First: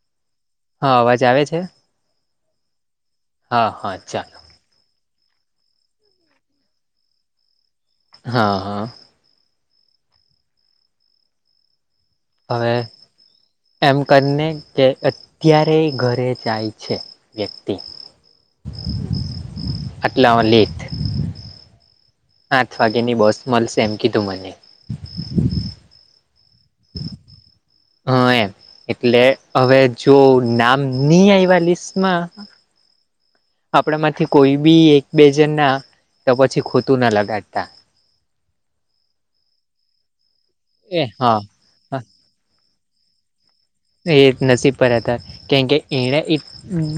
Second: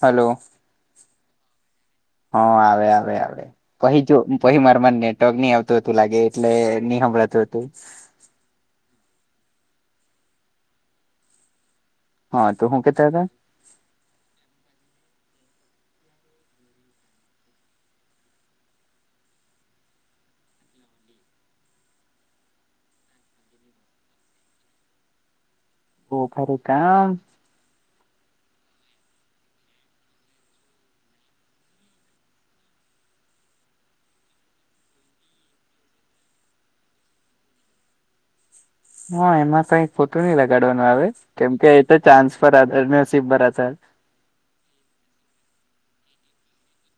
હાલો. હા અવાજ આવે છે? હ આવે આવે આવે, હા હા પહી જો ચાલો પહિ માર મા નેટ ટોક આવતું લાગે એટલે ની સંભળાતું હતું. હા હ. હા તો હવે હું કેતા તા. એમ કરીને કે અત્યારે ઘરે જાય છે વ્યક્તિ. આટલા લેટ? આઠ વાગે ની બસ મળશે એમ કીધું મને. ઓ ખર કામ. હા એમ એટલે હવે જો નામ ની આવ્યા લિસ્ટમાં આપણા માંથી કોઈ બી એક બે જણ ના તો પછી ખોતું ના લગાડતા. [inaudible] હા એમાં કઈક ખોતું નહી લગાડવાનું એ આવે હા કેમકે એ તો ચાન્સ પર આધાર નસીબ પર આધાર એક નસીબ પર હતા. કેમકે એણે એ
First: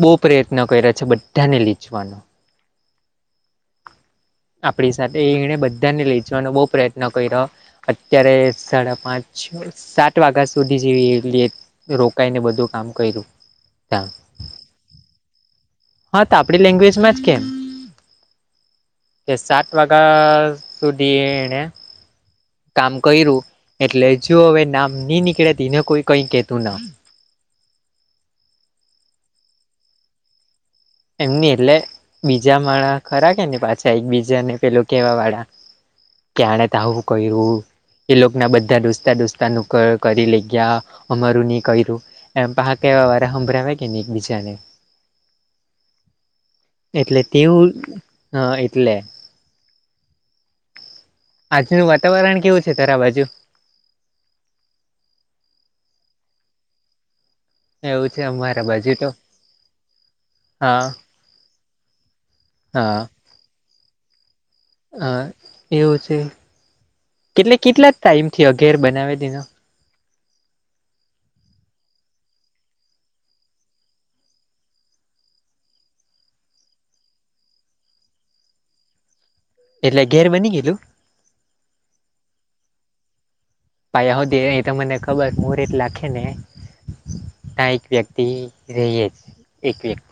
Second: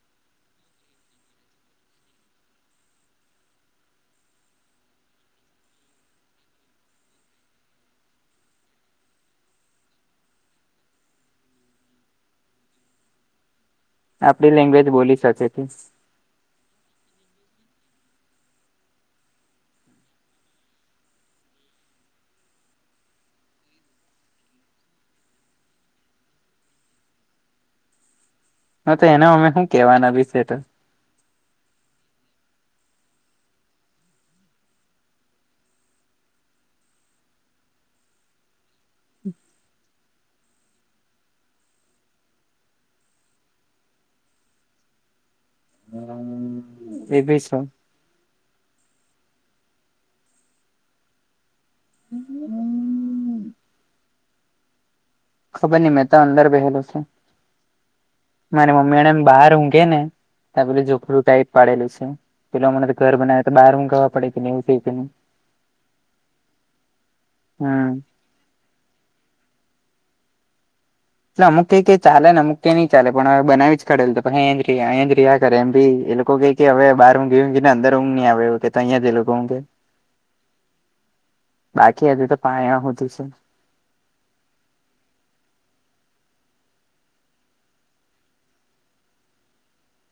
બહુ પ્રયત્ન કર્યા છે બધાને લીચવાનો. આપણી સાથે એને બધાને લઈ જવાનો બહુ પ્રયત્ન કર્યો. અત્યારે સાડા પાંચ સાત વાગ્યા સુધી જેવી એટ રોકાઈને બધું કામ કર્યું, કાલ. આપડી લેંગ્વેજ બોલી શકે છે. હા તો આપણી લેંગ્વેજમાં જ કેમ? એ સાત વાગ્યા સુધી એને કામ કર્યું એટલે જો હવે નામ નહી નીકળ્યા એને કોઈ કઈ કેતું ના. હ તો એનો અમે શું કેવાના બીશે તો. એમની એટલે બીજા માળા ખરા કે ને પાછા એક બીજાને પેલું કેવા વાળા. કે આણે આવું કર્યું એ લોકો ના બધા દોસ્તા દોસ્તાન ઉપર કરી લઈ ગયા અમારું નહીં કર્યું એમ પા કહેવા વાળ હંભડાવે કે નહીં એકબીજાને. એટલે એ બી તેવ છું હ એટલે. આજનું વાતાવરણ કેવું છે તારા બાજુ? ખબર નહી મેં તો અંદર બેહેલો છું. એવું છે અમારા મારી બાજુ મમ્મી તો એને એમ બહાર ઊંઘે ને તા હા ઝૂપડું કાઈ. પાડેલું છે પેલા મને તો ઘર બનાવે તો બાર હું ગ પડે કેનેવું અ એવું છે કેટલે કેટલા હમ ટાઈમથી અઘેર બનાવી દીનો? એટલે અમુક કઈ ક ચાલે ને અમુ ક નઈ ચલે હ બનાવી જ કરડેલ તોછ એ એ રિયા કરે એમ ભી એ લોકો ક કે હવે બાર હું ગયું કે ને અંદર હું ની આવે એલે તો અહીંયા જ એ લોકો હુંગે. એટલે ઘેર બની ગયેલું? બાકી હતી તો પાણી હોતી. પાયા હુદિ રે એ તો મને ખબર મુરત લાખે ને તા એક વ્યક્તિ રેઅજ એક વ્યક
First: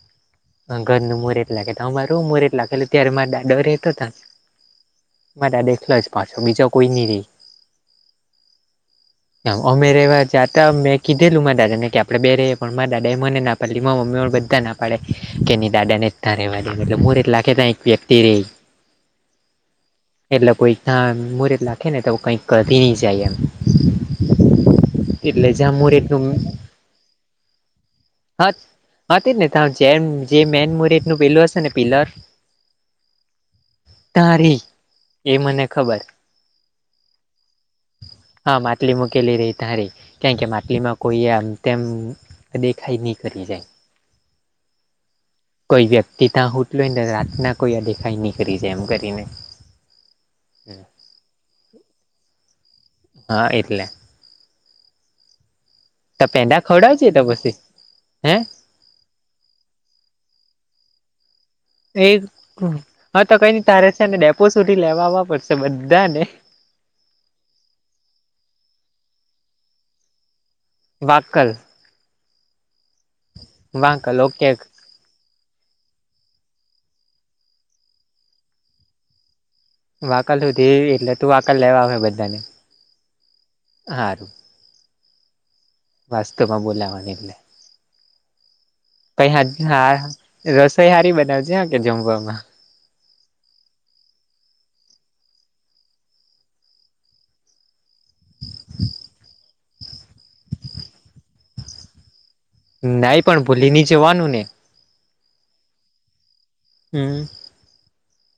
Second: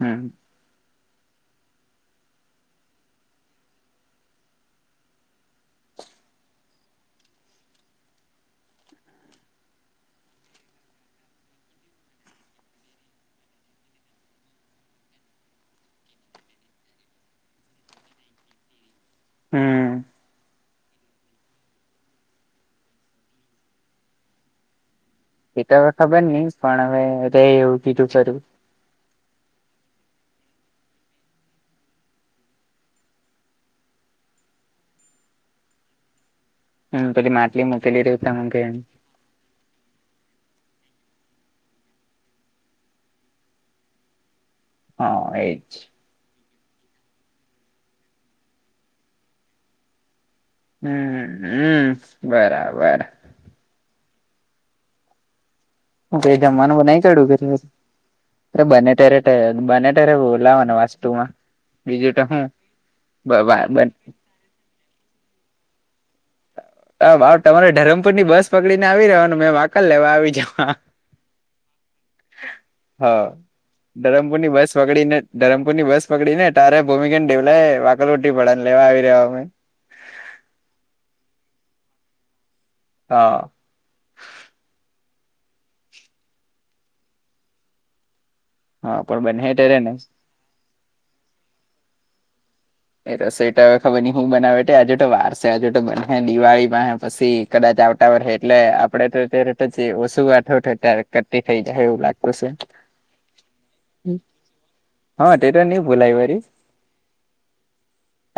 હમ. અ ધર નુ મુરટ લાખે તો, અમારુ હો મુરટ લાખેલુ ત્યારે માર દાદો રેતો તા માર દાદો એખલો જ પાછો બીજો કોઈ ની રેય [unintelligible] અમે રેવા જાતા મેં કીધેલું માર દાદાને કે આપળે બે રેએ પણ માર દાદા એ મને ના પરલી માર મમ્મી વન બધાં ના પાળે કેની દાદા નેજ તા રેવા દે એટલે મુરટ લાખે તા એક વ્યક્તિ રેય હમ એટલે કોઈ તા મુરત લાખે ને તા આવું કઈક કરી ની જાય એમ એટલે એ જ્યાં તો મુરત ખબર નું ની પણ અવે જએ એવું કીધું ખરું હા હા તેજ ને તા જેમ જે મેન મુરેત નું પેલું અશે ને પિલર તા રે એ મને ખબર. હમ્મ, પેલી માટલી મુકેલી રેય તા ઉંઘે એમ. કેલી રેય તા રેય કેમ કે માટલીમાં કોઈએ આમ તેમ દેખાય ની કરી જાય. હા એ જ. કોઈ વ્યક્તિ ત્યાં હુંટલુ ઓય તો રાતના કોઈ અ દેખાય ની કરી જાય એમ કરીને. હમ્મ અમ્મ બરાબર. હા એટલે. હું તો કેય પેંડા જંમાનુ બનાય ખવડાવજે તો ક્યાળુ કે પછી રસ, હે બને ત્યારે એ બને તેરે બોલાવાના વાસ્તુ માં. એવ હમ હા તો કઈ ની બ તારે છે ને ડેપો સુધી લેવા આવા પડશે બધા ને. અ [unintelligible] તમારે ધરમપુર ની બસ પકળી ને આવી રેવાનું મેં વાકલ લેવા આવી જવા. વાકલ? હ વાંકલ ધરમપુર ઓકે ની બસ પકળીને ધરમપુરની બસ પકળીને તારે ભૂમિકાને, દેવલા એ વાંકલ હુધી ઉતરી પડાન, લેવા આવી રેવા અમે. વાકલ હુધી એટલે તું વાકલ લેવા આવહે બધા ને. હા. હારું વાસ્તુમાં બોલાવાની એટલે, હા પણ કૈય બને હાજ ત્યારે ને હા રસોઈ હારી બનાવ જે હા કે જમવામાં. એ રસોઈ તો અવે ખબર ની હું બનાવે તે અજુ તો વાર સે અજુ તો બંનહે દિવાળી પહે પસી કદાચ આવ કા વરહે એટલે આપળે તો અત્યારે તો જે ઓસુ વાત હો થત્યારે તો કટ્ટી થય જાહે એવું લાગતું સે. નય પણ ભૂલી ની જવાનું ને. હા તે ટો ની ભુલાય વરી. હમ્મ.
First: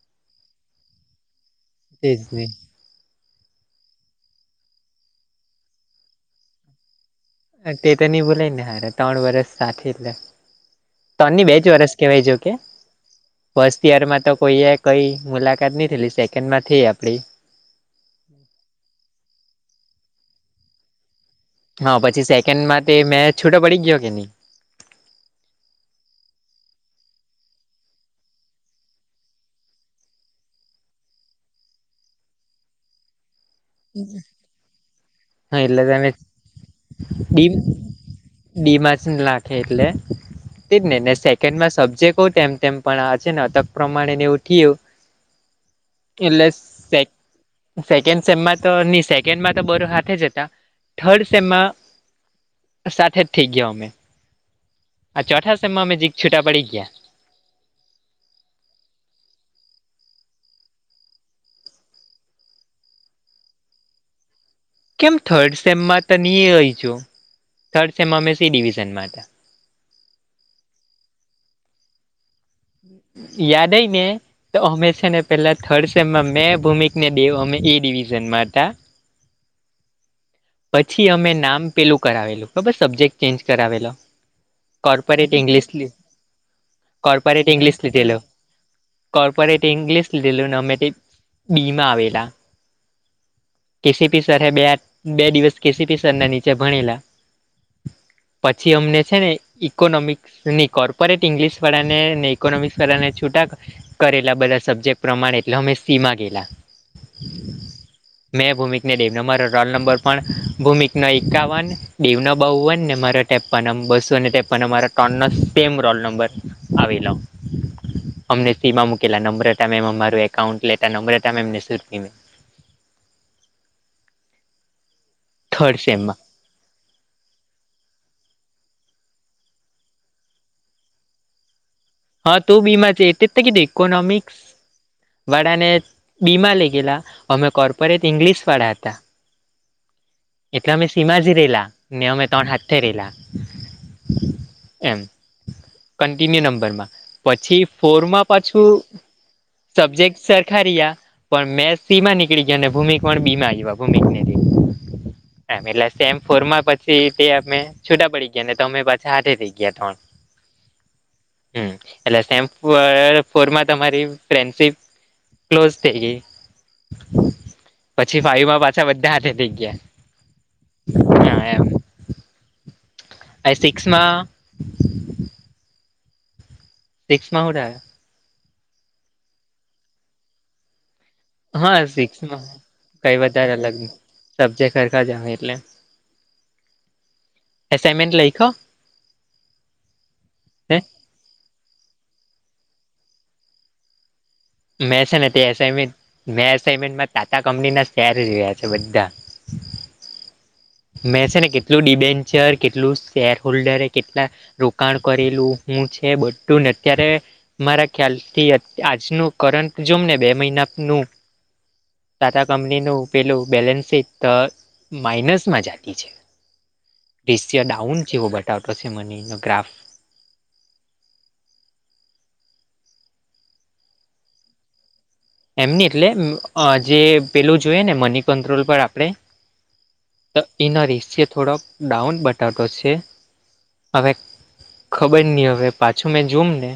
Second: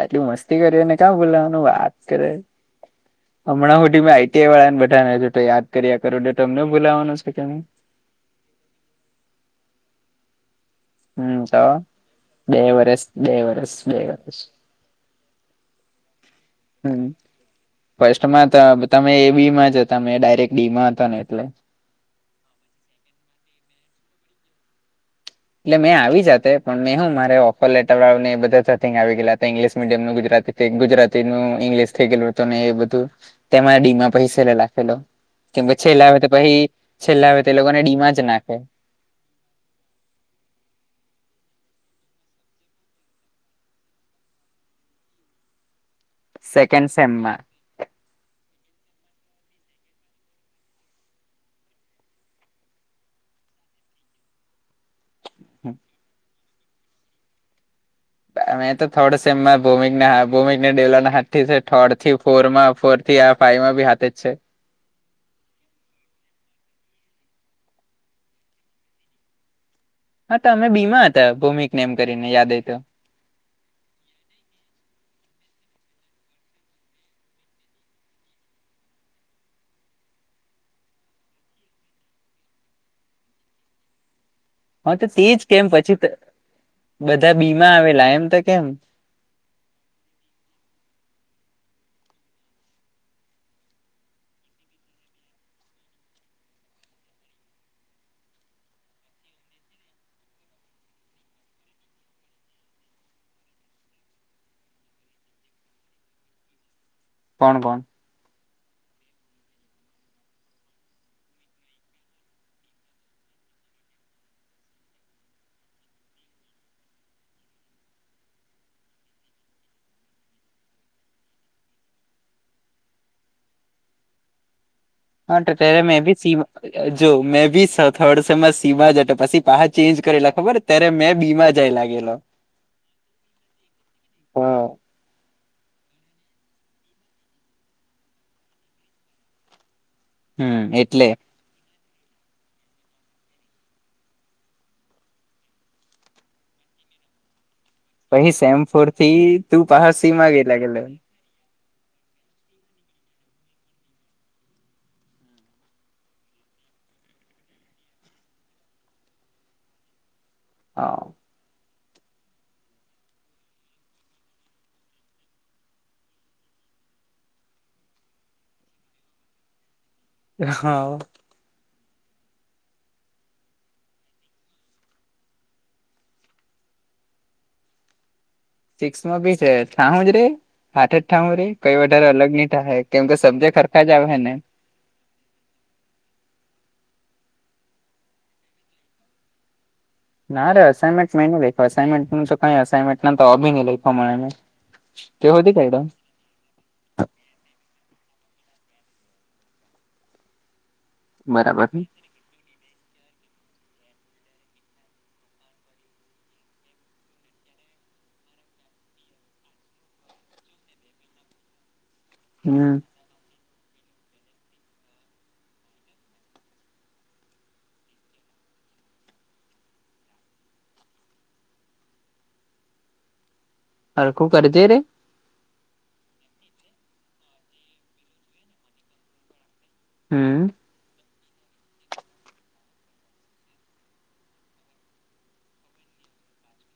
આટલી મસ્તી કરી હોય ને કા બોલાવાનું વાત તેજ કરે હમણાં હુધી મે આઈ ટી આઈ વાળા ને બધાને અજુ તો યાદ કર્યા કરું, ટો તમને બોલાવાનો છે કે મેં. નહી તે તો ની બુલાય ને હારા ત્રણ વરસ સાથે એટલે તોન હમ ની તો બેજ વરસ કેવાય જો કે બે વરસ બે વરસ ફર્સ્ટ બે યર માં તો વરસ કોએ કઈ મુલાકાત ની થેલી, સેકેન્ડ માં થેય હમ આપળી. ફર્સ્ટમાં તો તમે એ બી માં જ હતા મેં ડાયરેક્ટ ડી માં હતો ને એટલે. હા પછી સેકેન્ડ માં તે મેં છૂટો પળી ગ્યો કે ની એટલે મેં આવી જાતે પણ મેં હું મારે ઓફર લેટર વાળુ ને એ બધા ધતિંગ આવી ગેલા હતા ઈંગ્લિશ મીડિયમ નું ગુજરાતી તે ગુજરાતી નુ ઇંગ્લિશ થે ગેલું હતુ ને એ બધું તેમાં ડીમા શેલે લખેલું. હા કેમ કે એટલે છેલ્લા તમે આવે તો પહી, છેલ્લે આવે તો એ લોકોને ડી માં જ નાખે. ડી માં જ નાખે એટલે. તે જ ને. ને સેકન્ડમાં સબ્જેકટો તેમ-તેમ, પણ આ છે ને અટક પ્રમાણે ને એવું થયું. એટલે સેકન્ડ સેક, સેમમાં સેકન્ડ સેમમાં તો ની, સેકેન્ડમાં તો બધુ હારૂ સાથે જ હતા. થર્ડ સેમમાં સાથે જ થઈ ગયા અમે. આ ચોથા સેમમાં અમે જીરીક છૂટા પડી ગયા. અમે તો થર્ડ સેમમા ભૌમિક ને હા, ભૌમિક ને ડેવલાં હાથ થી સે. થર્ડ થી ફોરમાં. ફોર થી આ ફાઈવમાં બી હાથે જ છે. કેમ થર્ડ સેમમાં તો ની હોઈ છું. થર્ડ સેમમાં અમે સી-ડીવિઝનમાં હતાં. હા તમે બી માં હતા. ભૌમિકને એમ કરીને યાદ હોય તો. યાદ હોય ને તો અમે સે ને પહેલા થર્ડ સેમમાં મેં, ભૌમિક, ને દેવ અમે એ-ડિવિઝનમાં હતા. [inaudible] પછી અમે નામ પહેલું કરાવેલું. ખબર સબ્જેક્ટ ચેન્જ કરાવેલો? હા તો તેજ કોર્પોરેટ કેમ. ઇંગ્લિશ પછી તો બધા કોર્પોરેટ બી માં ઇંગ્લિશ આવેલા, લીધેલો એમ તો કેમ. કોર્પોરેટ ઇંગ્લિશ લીધેલું, ને અમે [unintelligible] બી માં આવેલા. કે સી પી સરે બે [unintelligible] બે દિવસ કે સી પી સર ના નીચે ભણેલા. પછી અમને છે ને ઈકોનોમિક, ની કોર્પોરેટ ઇંગ્લિશવાળા ને, ને ઇકોનોમિકસાવાળાને છૂટા કરેલા બધા સબ્જેક્ટ પ્રમાણે, એટલે અમે સી માં ગયેલાં. કોણ-કોણ? મેં, ભૌમિક ને દેવ. અમારો રોલ નંબર પણ, ભૌમિક નો એકાવન દેવનો બાવ વન, ને મારા ત્રેપન, અમ બસો ને ત્રેપન. અમારા ત્રણ નો સેમ રોલ નંબર આવેલો. અમને સી માં મુકેલાહ નમ્રતા મેમ અમારુ એકાઉન્ટ લેતા. નમ્રતા મેમ ને સુરભી મેમ. હા તો ત્યારે થર્ડ મેં બી સેમમાં સીમાં જો મેં સ થર્ડ બી સેમમાં સી માં જ હતો. પછી [unintelligible] ચેન્જ કરેલા ખબર? ત્યારે મેં બી માં જાય લાગેલો. તું બી માં છે. તેજ [unintelligible] ઇકોનોમિક્સ હા વાળાને બી માં લઈ ગયેલા. અમે કોર્પોરેટ ઇંગ્લિશ વાળા હતા. એટલે અમે સી માં જ રહેલા. ને અમે તણ હાથે રહેલા. એમ. કન્ટિન્યુ નંબરમાં. પછી ફોર માં પછી સેમ પાછું, ફોર થી તું પાહા સબજેક્ટ સીમાં ગઈ સરખા લાગેલો રહ્યા. પણ મે સી માં નીકળી ગયા, ને ભૌમિક પણ બી માં આવ્યા, ભૌમિક ને દેવ. એમ. એટલે સેમ ફોર માં પછી તે અમે છૂટા પડી ગયા ને તમે પાછા હાથે ગયા ત્રણ. હા. હમ્મ. એટલેે સેમ ફ ફોરમાં તમારી ફ્રેન્ડશીપ ક્લોઝ થઈ ગઈ. પછી ફાઈમાં પાછા બધા હાથે થઇ ગયા. હા. એમ. અને સિક્સમાં સિક્સ માં હુ થયું? સિક્સમાં બી [unintelligible] હાથે જ થાવું રે, કઈ હા વધારે અલગ સિક્સમાં નીં થાહે. કેમ કઈ કે વધારે સબજેકટ અલગ હરખા જ આવે ને. સબ્જેક્ટ સરખા જ આવહે એટલે. એસાઈમેન્ટ લઈખો. ના રે અસાનમેન્ટ મેં લયખો. અસાઈમેન્ટનુ તો કાંઈ અસાઇમેન્ટ તો ભી ની લઈખો મળે. મેં છે ને તે એસાઇમેન્ટ, મેં એસાનમેન્ટમાં ટાટા કંપનીના શેર લેઈ લીધા છે બધા. મેં છે ને બરાબર કેટલું ડિબેન્ચર, કેટલું શેર હોલ્ડર એ કેટલા રોકાણ કરેલું હું છે બધું ને અત્યારે મારા ખ્યાલથી આજનું કરંટ જોમ ને, બે મહિનાનું. ટાટા હમ કંપનીનું પેલું બેલેન્સ શીટ તો માઈનસ. મા જાતી છે પ્રેસર ડાઉન જેવું બતાવતું મને એનો ગ્રાફ. હરખું કરતી રે. એમ ની એટલે અ જે પેલું જુએ ને મની કંટ્રોલ પર આપણે. તો હમ એનો રેશિયો થોડોક ડાઉન બતાવતો છે. હવે ખબર ની, હવે પાછું મેં જોમ ને.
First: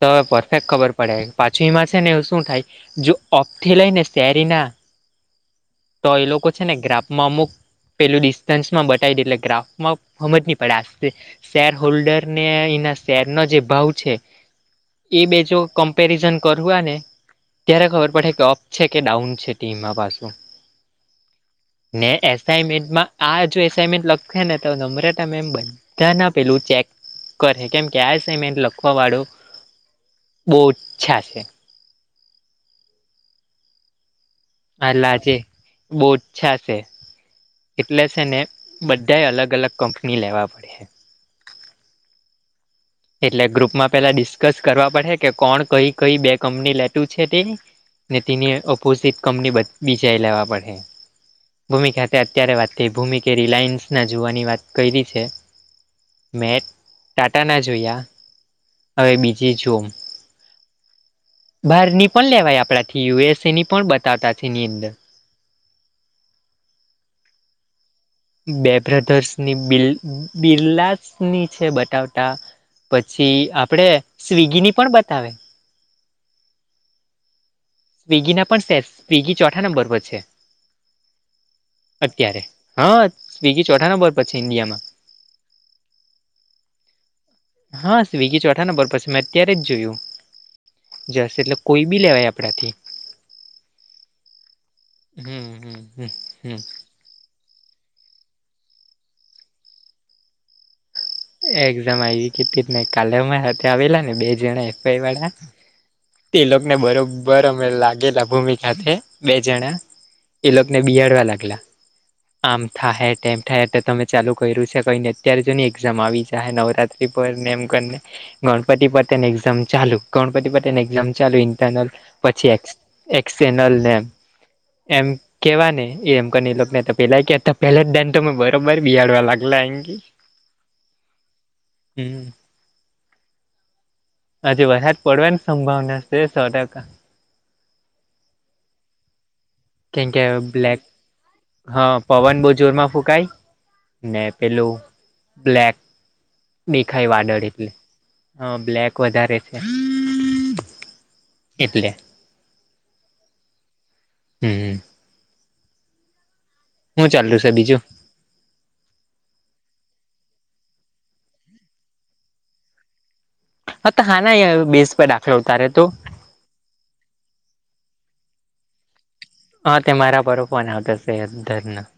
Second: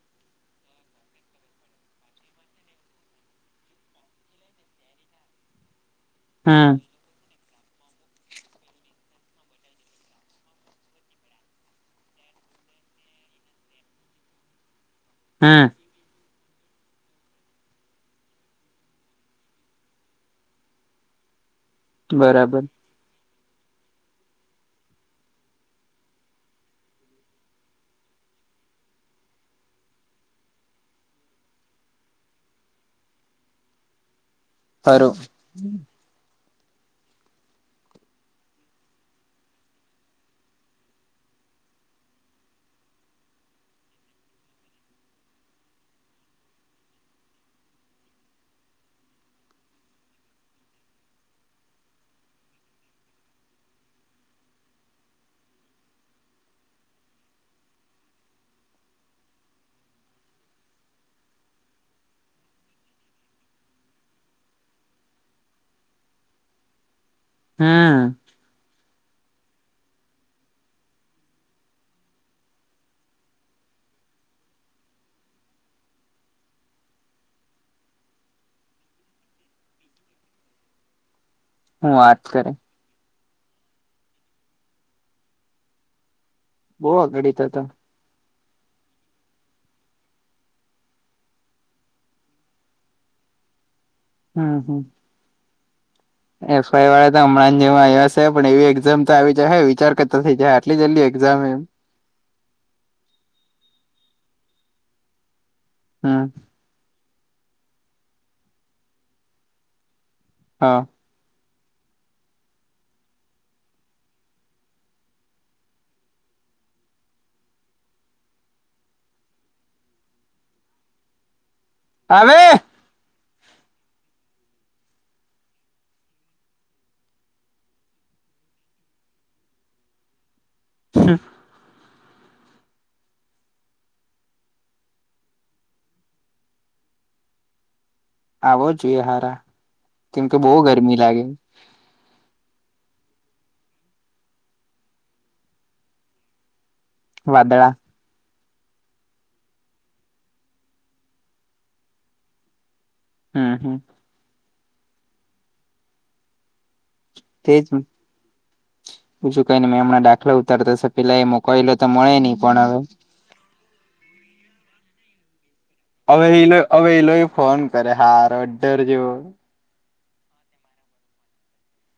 તો પરફેક્ટ ખબર પડે. પાછુ એમાં છે ને શું થાય, જો ઓફથી લઈને શેર એના. તો એ લોકો છે ને હમ ગ્રાફમાં અમુક પેલું ડિસ્ટન્સમાં બતાવી દે. એટલે ગ્રાફમાં હમજ ની પડે. [unintelligible] શેરહોલ્ડરને એના શેરનો જે ભાવ છે એ બે જો કંપ હમ કમપેરીઝન કરવાને, ત્યારે ખબર પડહે કે અપ છે કે ડાઉન છે તેમાં પાછું. ને બરાબર એસાઈમેન્ટમા આ જો એસાઈનમેન્ટ લખહે ને, તો નમ્રતા મેમ બધાનું પેલું ચેક કરહે. કેમ કે આ અસાઇમેન્ટ લખવા વાળુ બઉ ઓછા છે. એટલે હારું આજે બો ઓછા છે. એટલે છે ને, બધાએ અલગ-અલગ કંપની લેવી પડહે. એટલે ગ્રુપમાં પહેલાં ડિસ્કસ કરવા પડહે, કે કોણ કઈ-કઈ બે કંપની લેતું છે તે. ને તેની ઓપોઝિટ કંપની બીજાએ લેવા પડહે. ભૂમિકા હાથે અત્યારે વાત થઇ. ભૂમિ કે રિલાયન્સની જોવાની વાત કયરી છે. મે ટાટા ના જોયા. હવે બીજે જોમ. બહારની પણ લેવાય આપણાથી. યુએસએની પણ બતાવતા છે એની અંદર. હમ. બે બ્રધર્સની બિર બિરલાસની છે બતાવતા. પછી આપણે સ્વિગીની પણ બતાવે. સ્વિગીના પણ શેર. સ્વિગી ચોથા નંબર પર છે હું વાત અત્યારે. કરે હા, સ્વિગી ચોથા નંબર પર છે ઇન્ડિયામાં. બો અગાડી તો તો. હા, સ્વિગી ચોથા નંબર પર છે, મેં અત્યારે જ જોયું. [unintelligible] એટલે કોઈ બી લેવાય આપણાથી. હમ હમ. હમ હમ. હમ એફઆઈવાળા તો હમણાં જ જેવા આવ્યા છે. પણ એવી એક્ઝામ તો આવી જાહે વિચાર કર. તો થઇ જાહે. આટલી જલ્દી એક્ઝામ એમ? [unintelligible] કાલે અમે હાથે આવેલા ને બે જણા એફઆઈવાળા. હા. તે લોકોને બરાબર અમે લાગેલા, ભૂમિકા હાથે બે જણા. એ હા લોકને બિયાડ વાલા કિલા આમ થાયે, એમ થાયે, તમે ચાલુ કર્યું છે કંઈને? અત્યારે જુઓ ને એક્ઝામ આવી જાય નવરાત્રી પર ને, એમ કરીને ગણપતિ પતે ને એક્ઝામ ચાલુ, ગણપતિ પતે ને એક્ઝામ ચાલુ, ઇન્ટરનલ આવે પછી એક એક્સટર્નલ ને એમ કેવા ને એમ કરીને, એ લોક તો પેહલા એને પહેલાં દાડ તમે બરોબર બેહાડવા લાગલા, એમ કા ને હમ હમ આજે વરહાદ પડવાની સંભાવના છે, થોડોક આવવો જોઈએ હારા, કેમકે બોવ ગરમી લાગી. હા, પવન બોવ જોરમાં ફૂંકઈ ને પેલું બ્લેક દેખાય વાદળ વાદળા એટલે હા, બ્લેક વધારે, એટલે આ.. હ.. હમ્મ હું ચાલે સે બીજું? બીછું કઈ નઈ, મેં હમણા દાખલો ઉતારતા હશે પેલા એ મોકલો તો મળે નહીં પણ હવે. હ.. તો હા ના બેઝ પર દાખલો ઉતર્યો તો હવે એને હવે એઈલોય ફોન કરે હાર અ ડર જેવો. હા, તે મારા પર ફોન આવતા હશે હદધર ના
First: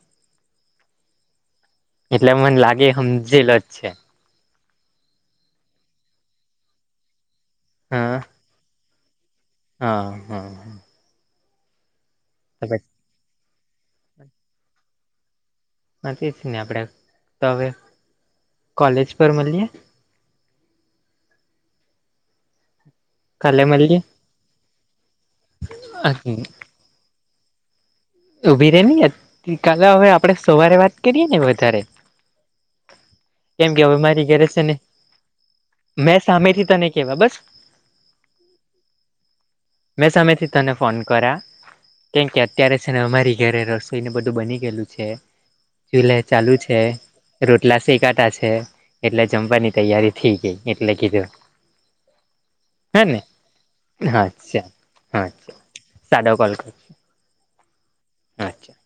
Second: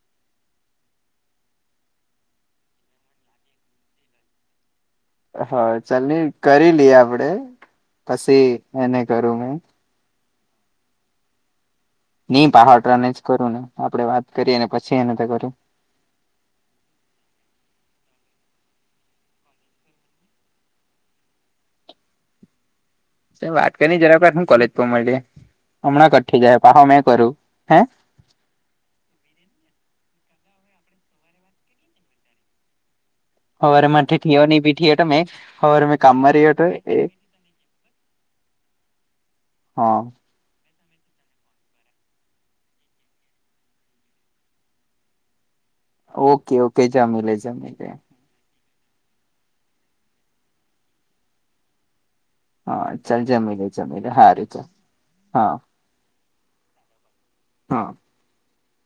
એટલે મને લાગે એ સમજેલ જ છે. હ ચાલ નઈ કરી લઈએ આપડે, હા પછી એને કરું મે હા.. હા ઈ હા પહાડરા ને જ કરું ને આપડે વાત કરીએ ને, પછી એને તો કરું હા, તે જ ને આપણેે, તો હવે કોલેજ પર મલીએ. તે કાલે વાત કરી મળીએ જરા હું કોલેજ પર મળીયે, હમણાં કઠી જાય પહો મેં કરું, હે. એ ઉભી રે નેલી અત, તો કાલે હવે આપડે સવારે વાત કરીએ ને વધારે [inaudible] કેમ કે હવારે હવે મારથી મારી થીયો ઘરે ની છે ને, પીઠી હતો મેં હવારે મેં કામમાં સામે રહ્યો હતો થી તને એ કેવા બસ હા મેં સામે થી તને ફોન કર્યા કેમ કે, અત્યારે છે ને અમારી ઘરે રસોઈ ને બધું બની ગયેલું છે. એટલે ચાલુ ઓકે છે, ઓકે જમી લે જમી રોટલા લે શેકાતા છે. એટલે જમવાની તૈયારી થઇ ગઈ એટલે કીધું. હા, હે ને ચાલ જમી લે-જમી લે, હા હાર ચલ, અચ્છા હા ચાલ, સાદો કોલ કર હા અચ્છા